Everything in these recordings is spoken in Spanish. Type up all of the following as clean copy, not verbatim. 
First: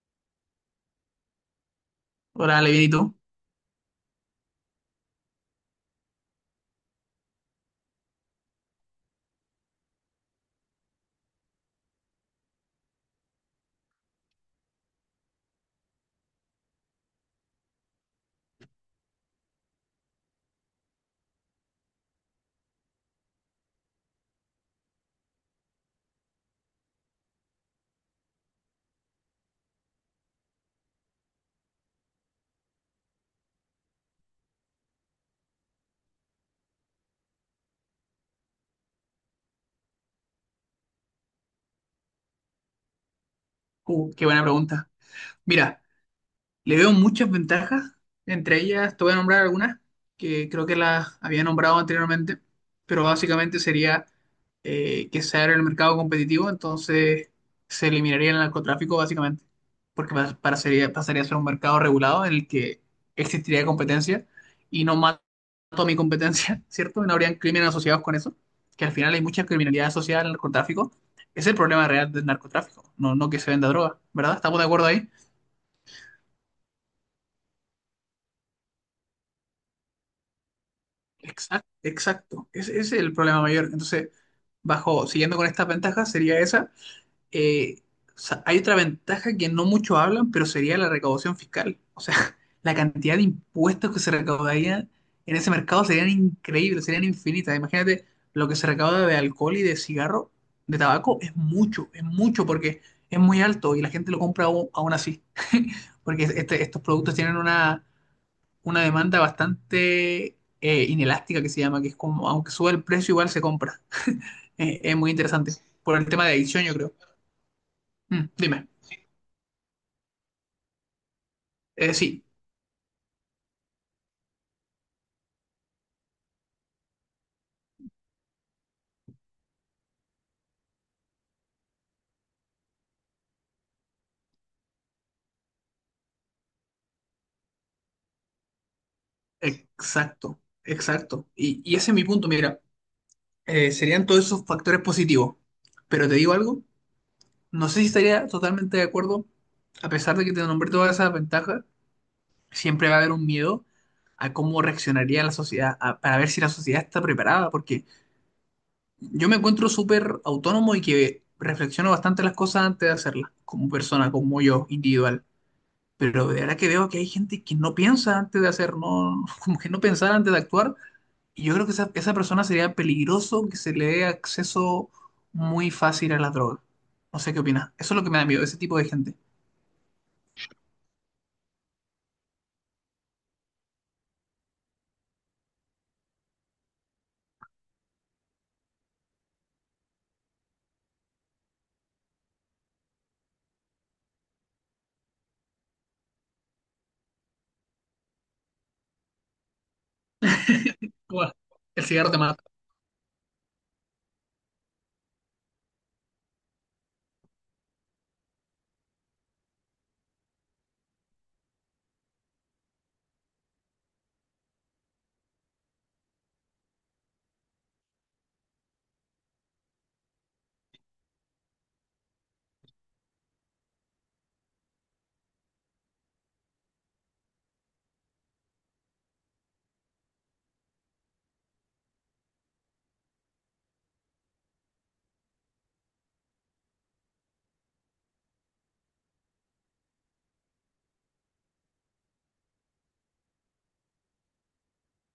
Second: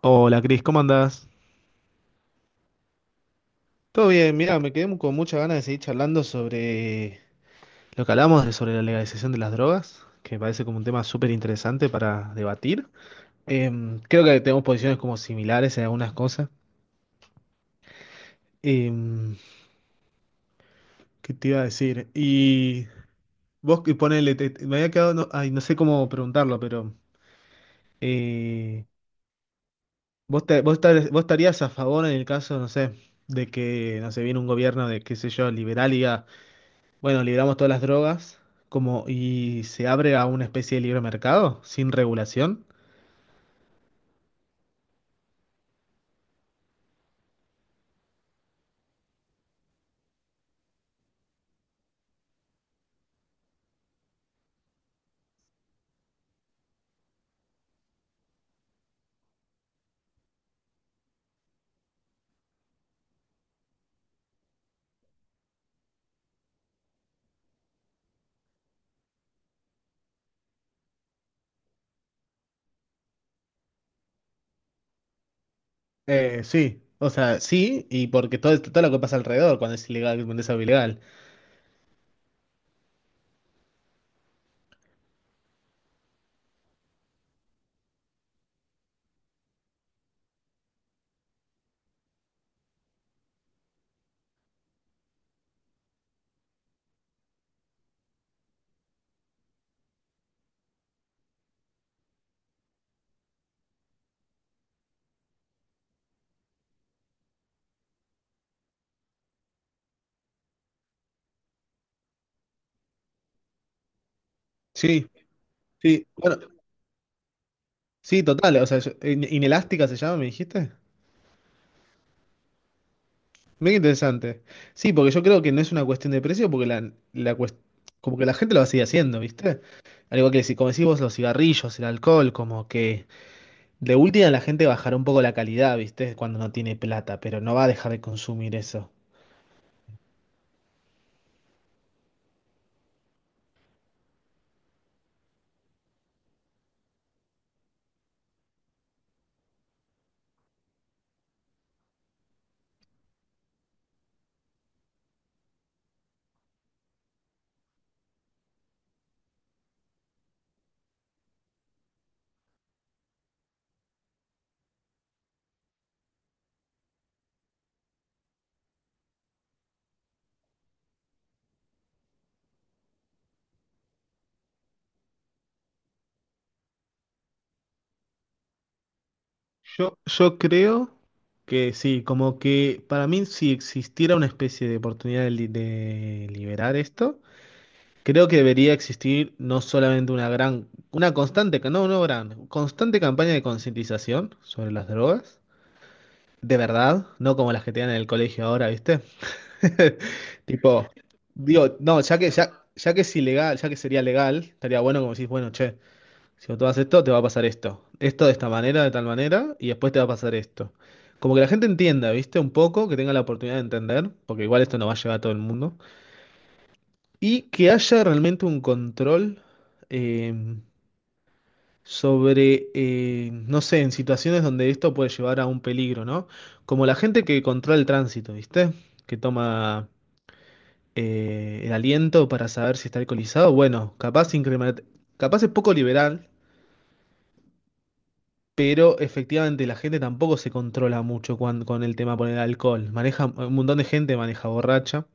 Hola Cris, ¿cómo andás? Hola, bien, ¿y tú? Todo bien, mira, me quedé con muchas ganas de seguir charlando sobre lo que hablamos de sobre la legalización de las drogas, que me parece como un tema súper interesante para debatir. Creo que tenemos posiciones como similares en algunas cosas. Em, ¿Qué te iba a decir? Y vos que ponele, me había quedado, no, ay, no sé cómo preguntarlo, pero eh, vos estarías a favor en el caso, no sé, de que, no sé, viene un gobierno de, qué sé yo, liberal y diga, bueno, liberamos todas las drogas como y se abre a una especie de libre mercado sin regulación. Qué buena pregunta. Mira, le veo muchas ventajas, entre ellas te voy a nombrar algunas que creo que las había nombrado anteriormente, pero básicamente sería que se abre el mercado competitivo, entonces se eliminaría el narcotráfico básicamente, porque pasaría a ser un mercado regulado en el que existiría competencia y no mato a mi competencia, ¿cierto? Y no habrían crímenes asociados con eso, que al final hay mucha criminalidad asociada al narcotráfico. Es el problema real del narcotráfico, no, no que se venda droga, ¿verdad? ¿Estamos de acuerdo ahí? Sí, o sea, sí, y porque todo, todo lo que pasa alrededor cuando es ilegal, cuando es algo ilegal. Exacto, exacto. Ese es el problema mayor. Entonces, bajo, siguiendo con estas ventajas, sería esa. Eh, o sea, hay otra ventaja que no mucho hablan, pero sería la recaudación fiscal. O sea, la cantidad de impuestos que se recaudarían en ese mercado serían increíbles, serían infinitas. Imagínate lo que se recauda de alcohol y de cigarro, de tabaco, es mucho porque es muy alto y la gente lo compra aún, aún así. Porque estos productos tienen una demanda bastante inelástica que se llama, que es como, aunque sube el precio, igual se compra. Es Sí, muy interesante. Por el sí, tema de bueno, adicción, yo creo. sí, Mm, total, o dime. sea, inelástica se llama, me dijiste. Sí, Mira, interesante. Sí, porque yo creo que no es una cuestión de precio, porque como que la gente lo va a seguir haciendo, ¿viste? Al igual que si, como decís vos, los cigarrillos, el alcohol, como que de última la gente bajará un poco la calidad, ¿viste? Cuando no tiene plata, pero no va a dejar de consumir eso. exacto, exacto. Y ese es mi punto, mira, serían todos esos factores positivos. Pero te digo algo, no sé si estaría totalmente de acuerdo, a pesar de que te nombré todas esas ventajas, siempre va a haber un miedo a cómo reaccionaría la sociedad, para ver si la sociedad está preparada, porque yo me encuentro súper autónomo y que reflexiono bastante las cosas antes de hacerlas, como persona, como yo, individual. Pero de verdad que veo que hay gente que no piensa antes de hacer, no, como que no pensar antes de actuar. Y yo creo que esa persona sería peligroso que se le dé acceso muy fácil a las drogas. No sé qué opinas. Eso es lo que me da miedo, ese tipo de gente. Yo creo que sí, como que para mí si existiera una especie de oportunidad de, de liberar esto, creo que debería existir no solamente una gran, una constante, no, no gran, constante campaña de concientización sobre las drogas, de verdad, no como las que te dan en el colegio ahora, ¿viste? Tipo, Bueno, digo, el no, cigarro te mata. Ya que es ilegal, ya que sería legal, estaría bueno como decís, bueno, che, si vos tomas esto, te va a pasar esto. Esto de esta manera, de tal manera, y después te va a pasar esto. Como que la gente entienda, ¿viste? Un poco, que tenga la oportunidad de entender, porque igual esto no va a llegar a todo el mundo. Y que haya realmente un control eh, sobre, no sé, en situaciones donde esto puede llevar a un peligro, ¿no? Como la gente que controla el tránsito, ¿viste? Que toma, el aliento para saber si está alcoholizado, bueno, capaz, capaz es poco liberal, pero efectivamente la gente tampoco se controla mucho con el tema por el alcohol. Maneja, un montón de gente maneja borracha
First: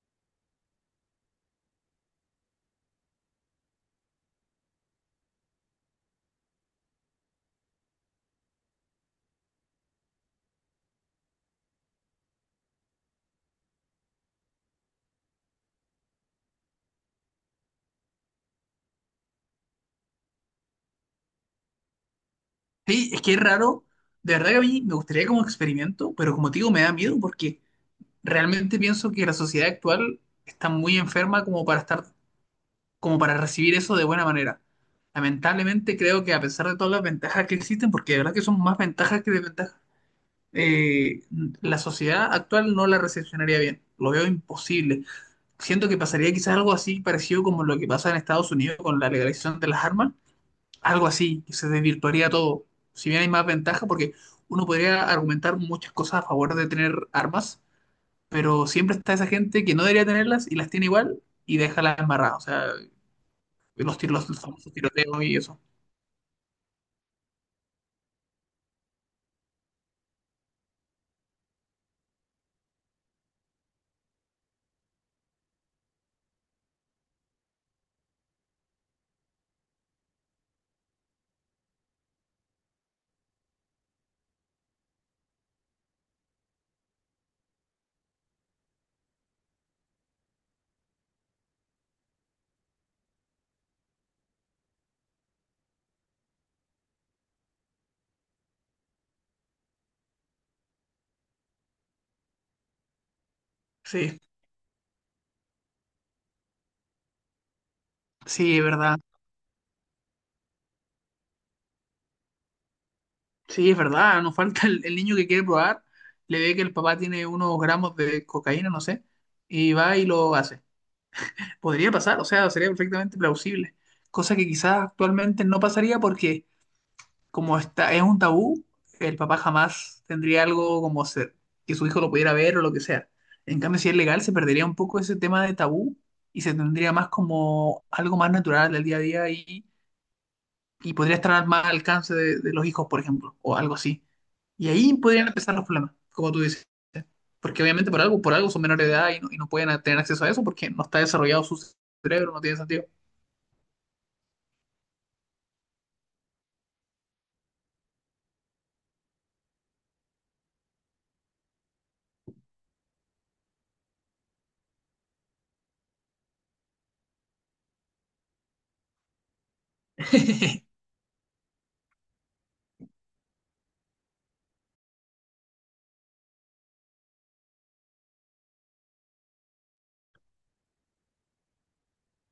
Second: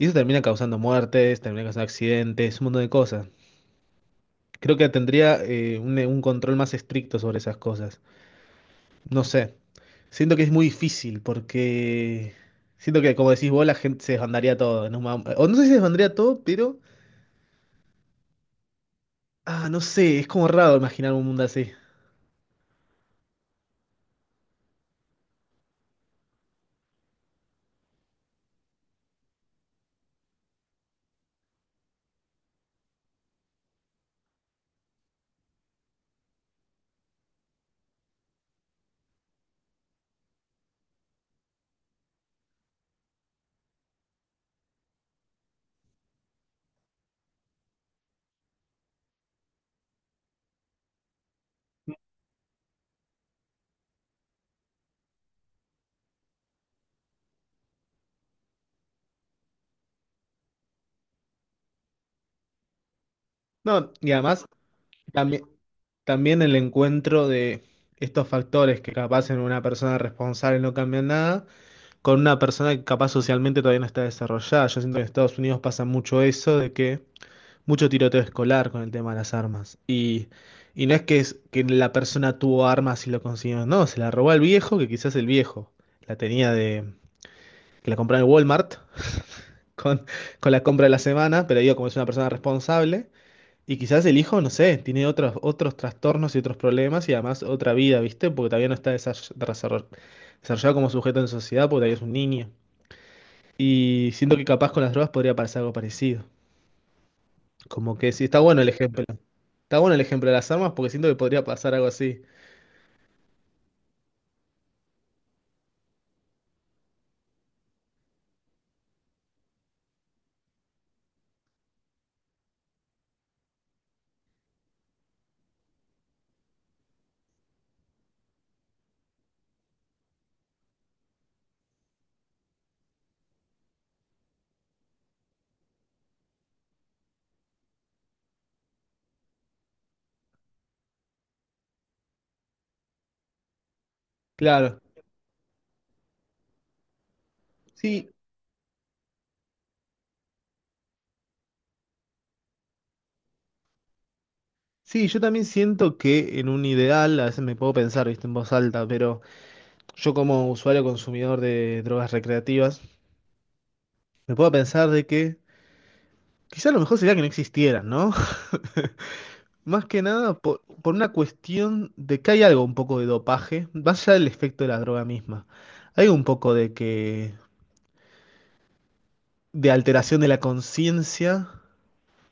y eso termina causando muertes, termina causando accidentes, un montón de cosas. Creo que tendría un control más estricto sobre esas cosas. No sé. Siento que es muy difícil porque siento que, como decís vos, la gente se desbandaría todo o no sé si se desbandaría todo, pero ah, no sé, es como raro imaginar un mundo así. Sí, es que es raro. De verdad que a mí me gustaría como experimento, pero como te digo, me da miedo porque realmente pienso que la sociedad actual está muy enferma como para estar, como para recibir eso de buena manera. Lamentablemente creo que a pesar de todas las ventajas que existen, porque de verdad que son más ventajas que desventajas, eh, la sociedad actual no la recepcionaría bien. Lo veo imposible. Siento que pasaría quizás algo así parecido como lo que pasa en Estados Unidos con la legalización de las armas. Algo así, que se desvirtuaría todo. Si bien hay más ventaja, porque uno podría argumentar muchas cosas a favor de tener armas, pero siempre está esa gente que no debería tenerlas y las tiene igual y deja las embarradas, o sea, No, los y tiros, los además famosos tiroteos y también, eso. también el encuentro de estos factores que capaz en una persona responsable no cambian nada, con una persona que capaz socialmente todavía no está desarrollada. Yo siento que en Estados Unidos pasa mucho eso de que mucho tiroteo escolar con el tema de las armas. Y no es que, es que la persona tuvo armas y lo consiguió, no, se la robó al viejo, que quizás el viejo la tenía de... que la compró en el Walmart con, con la compra de la semana, pero digo, como es una persona responsable. Y quizás el hijo, no sé, tiene otros trastornos y otros problemas y además otra vida, ¿viste? Porque todavía no está desarrollado como sujeto en sociedad porque todavía es un niño. Y Sí, siento que capaz con las drogas podría pasar algo parecido. Como que sí, está sí, bueno es el verdad. ejemplo. Está bueno el ejemplo de las armas porque siento que podría pasar algo así. Sí, es verdad, nos falta el niño que quiere probar, le ve que el papá tiene unos gramos de cocaína, no sé, y va y lo hace. Podría pasar, o sea, sería perfectamente plausible, cosa que quizás actualmente no pasaría porque como está, es un tabú, el papá jamás tendría algo como ser, que su hijo lo pudiera ver o lo que sea. En cambio, si es legal, se perdería un poco ese tema de tabú y se tendría más como algo más natural del día a día y podría estar más al alcance de los hijos, por ejemplo, o algo así. Y Claro. ahí podrían empezar los problemas, como tú dices. Porque obviamente Sí, por algo son menores de edad y no pueden tener acceso a eso porque no está desarrollado su cerebro, no tiene sentido. sí, yo también siento que en un ideal, a veces me puedo pensar, ¿viste? En voz alta, pero yo como usuario consumidor de drogas recreativas, me puedo pensar de que quizás lo mejor sería que no existieran, ¿no? Más que nada por, por una cuestión de que hay algo un poco de dopaje, más allá del efecto de la droga misma. Hay un poco de que, de alteración de la conciencia,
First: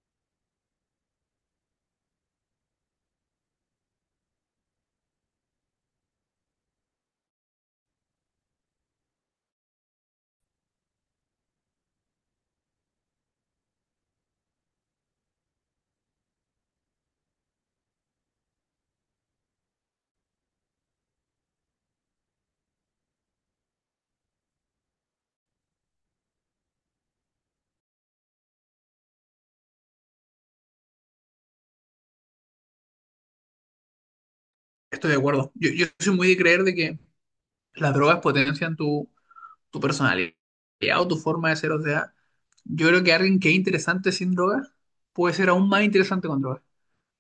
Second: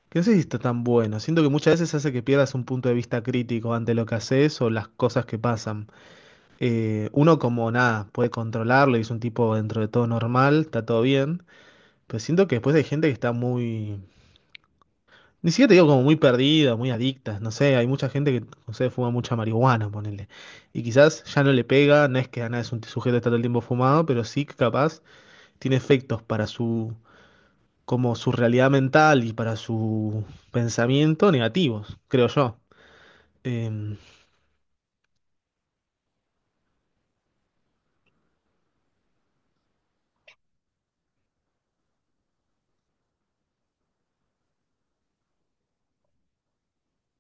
que no sé si está tan bueno. Siento que muchas veces hace que pierdas un punto de vista crítico ante lo que haces o las cosas que pasan. Uno como nada, puede controlarlo y es un tipo dentro de todo normal, está todo bien. Pero siento que después hay gente que está muy, ni siquiera te digo como muy perdidas, muy adictas, no sé, hay mucha gente que, no sé, fuma mucha marihuana, ponele. Y quizás ya no le pega, no es que nada es un sujeto que está todo el tiempo fumado, pero sí que capaz tiene efectos para su, como su realidad mental y para su pensamiento negativos, creo yo. Em, Estoy de acuerdo. Yo soy muy de creer de que las drogas potencian tu, tu personalidad o tu forma de ser. O sea, yo creo que alguien que es interesante sin droga puede ser aún más interesante con droga.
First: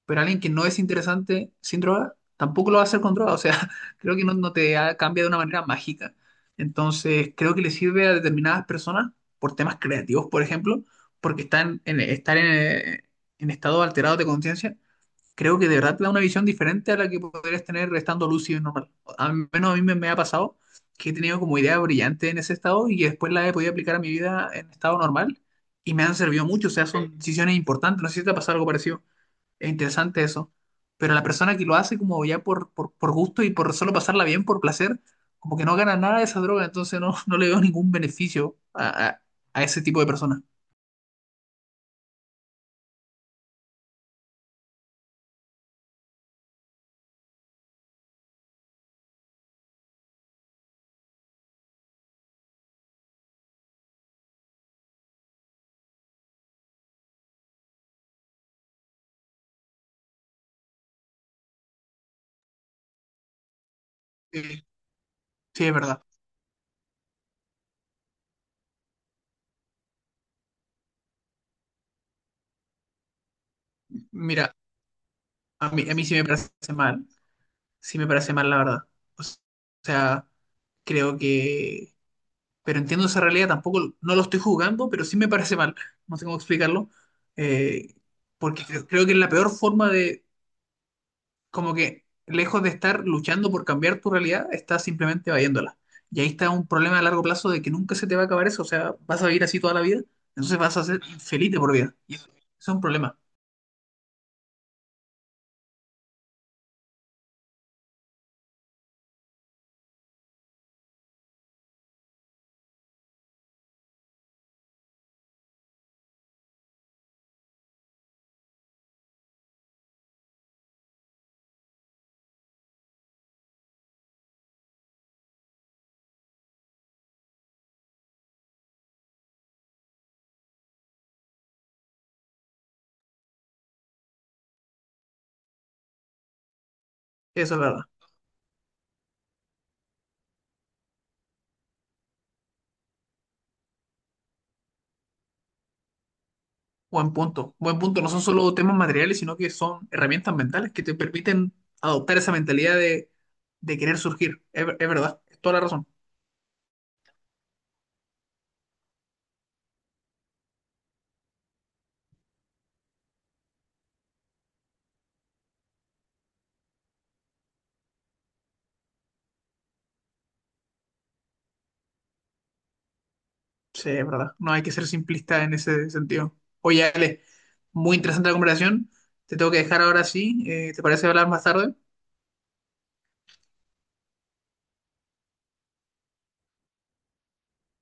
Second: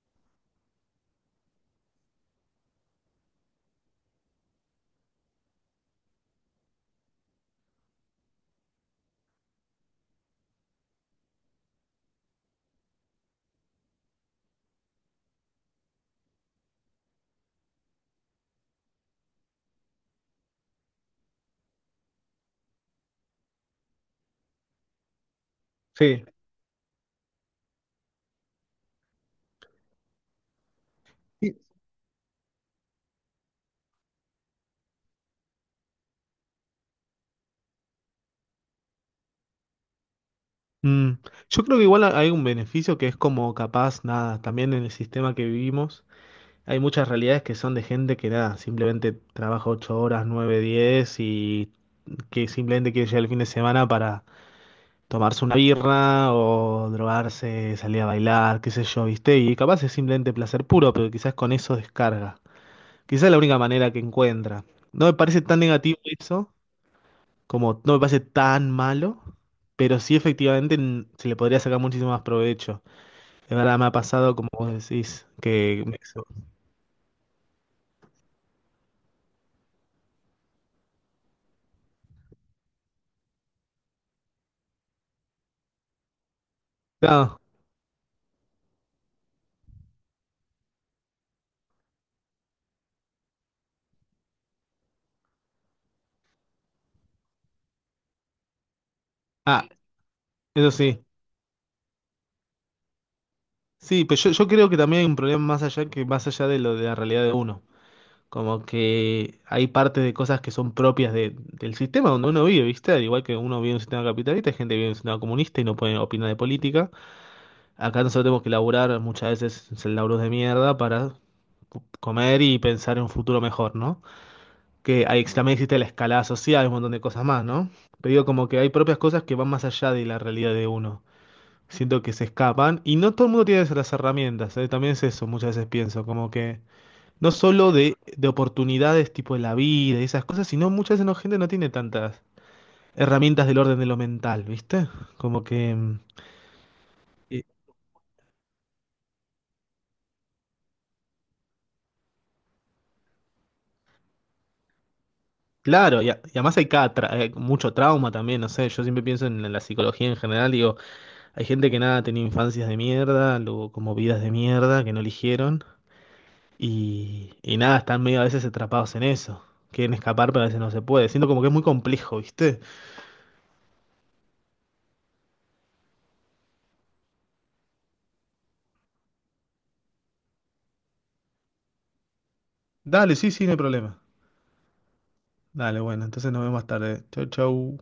Pero alguien que no es interesante sin droga tampoco lo va a hacer con droga. O sea, creo que no, cambia de una manera mágica. Entonces, creo que le sirve a determinadas personas por temas creativos, por ejemplo, porque estar en estado alterado de conciencia creo que de verdad te da una visión diferente a la que podrías tener estando lúcido y normal. Al menos a mí me, me ha pasado que he tenido como ideas brillantes en ese estado y que después las he podido aplicar a mi vida en estado normal y me han sí. servido mucho. O sea, son decisiones importantes. No sé si te ha pasado algo parecido. Es interesante eso. Pero la Sí, persona que lo hace como ya por gusto y por solo pasarla bien, por placer, como que no gana nada de esa droga, entonces no, no le veo ningún beneficio a ese tipo de personas. Mm, yo creo que igual hay un beneficio que es como capaz, nada, también en el sistema que vivimos hay muchas realidades que son de gente que nada, simplemente trabaja 8 horas, 9, 10 y que simplemente quiere llegar el fin de semana para tomarse una birra o drogarse, salir a bailar, qué sé yo, ¿viste? Y capaz es simplemente placer puro, pero quizás con eso descarga. Quizás es la única manera que encuentra. Sí, No me parece tan sí, es negativo verdad. eso, como no me parece tan malo, pero sí efectivamente se le podría sacar muchísimo más provecho. De verdad me ha pasado, como Mira, vos decís, que... a mí sí me parece mal, sí me parece mal, la verdad. O sea, creo que... Pero entiendo esa realidad, tampoco no lo estoy jugando, pero sí me parece mal. No sé cómo explicarlo. Claro. eh, Porque creo, creo que es la peor forma de, como que lejos de estar luchando por cambiar tu realidad, estás simplemente evadiéndola. Y ahí está un problema a largo plazo de que nunca se te va a acabar eso. O sea, vas a vivir así Ah, toda la vida, entonces eso vas a ser sí. infeliz de por vida. Y eso es un problema. Sí, pero yo creo que también hay un problema más allá que más allá de lo de la realidad de uno. Como que hay parte de cosas que son propias del sistema donde uno vive, ¿viste? Al igual que uno vive en un sistema capitalista, hay gente que vive en un sistema comunista y no puede opinar de política. Acá nosotros tenemos que laburar muchas veces en laburos de mierda para comer y pensar en un futuro mejor, ¿no? Que ahí también existe la escalada social, un montón de cosas más, ¿no? Pero digo, como que hay propias cosas que van más allá de la realidad de uno. Siento que se escapan y no todo el mundo tiene las herramientas, ¿eh? También es eso, muchas veces pienso, como que... No Eso es solo verdad. De oportunidades tipo de la vida y esas cosas, sino muchas veces no, gente no tiene tantas herramientas del orden de lo mental, ¿viste? Como que... Buen y- punto, buen punto. No son solo temas materiales, sino que son herramientas mentales que te permiten adoptar esa mentalidad de querer surgir. Es, es verdad, es toda la razón. Claro, y además hay mucho trauma también, no sé, yo siempre pienso en, la psicología en general, digo, hay gente que nada, tenía infancias de mierda, luego como vidas de mierda que no eligieron, y nada, están medio a veces atrapados en eso, quieren escapar pero a veces no se puede, siento como que es muy complejo, ¿viste? Sí, es verdad. No hay que ser simplista en ese sentido. Oye, Ale, muy interesante la conversación. Te tengo que dejar ahora sí. ¿Te parece hablar más tarde? Dale, sí, sí, no hay problema. Dale, bueno, entonces nos vemos más tarde. Chau, chau.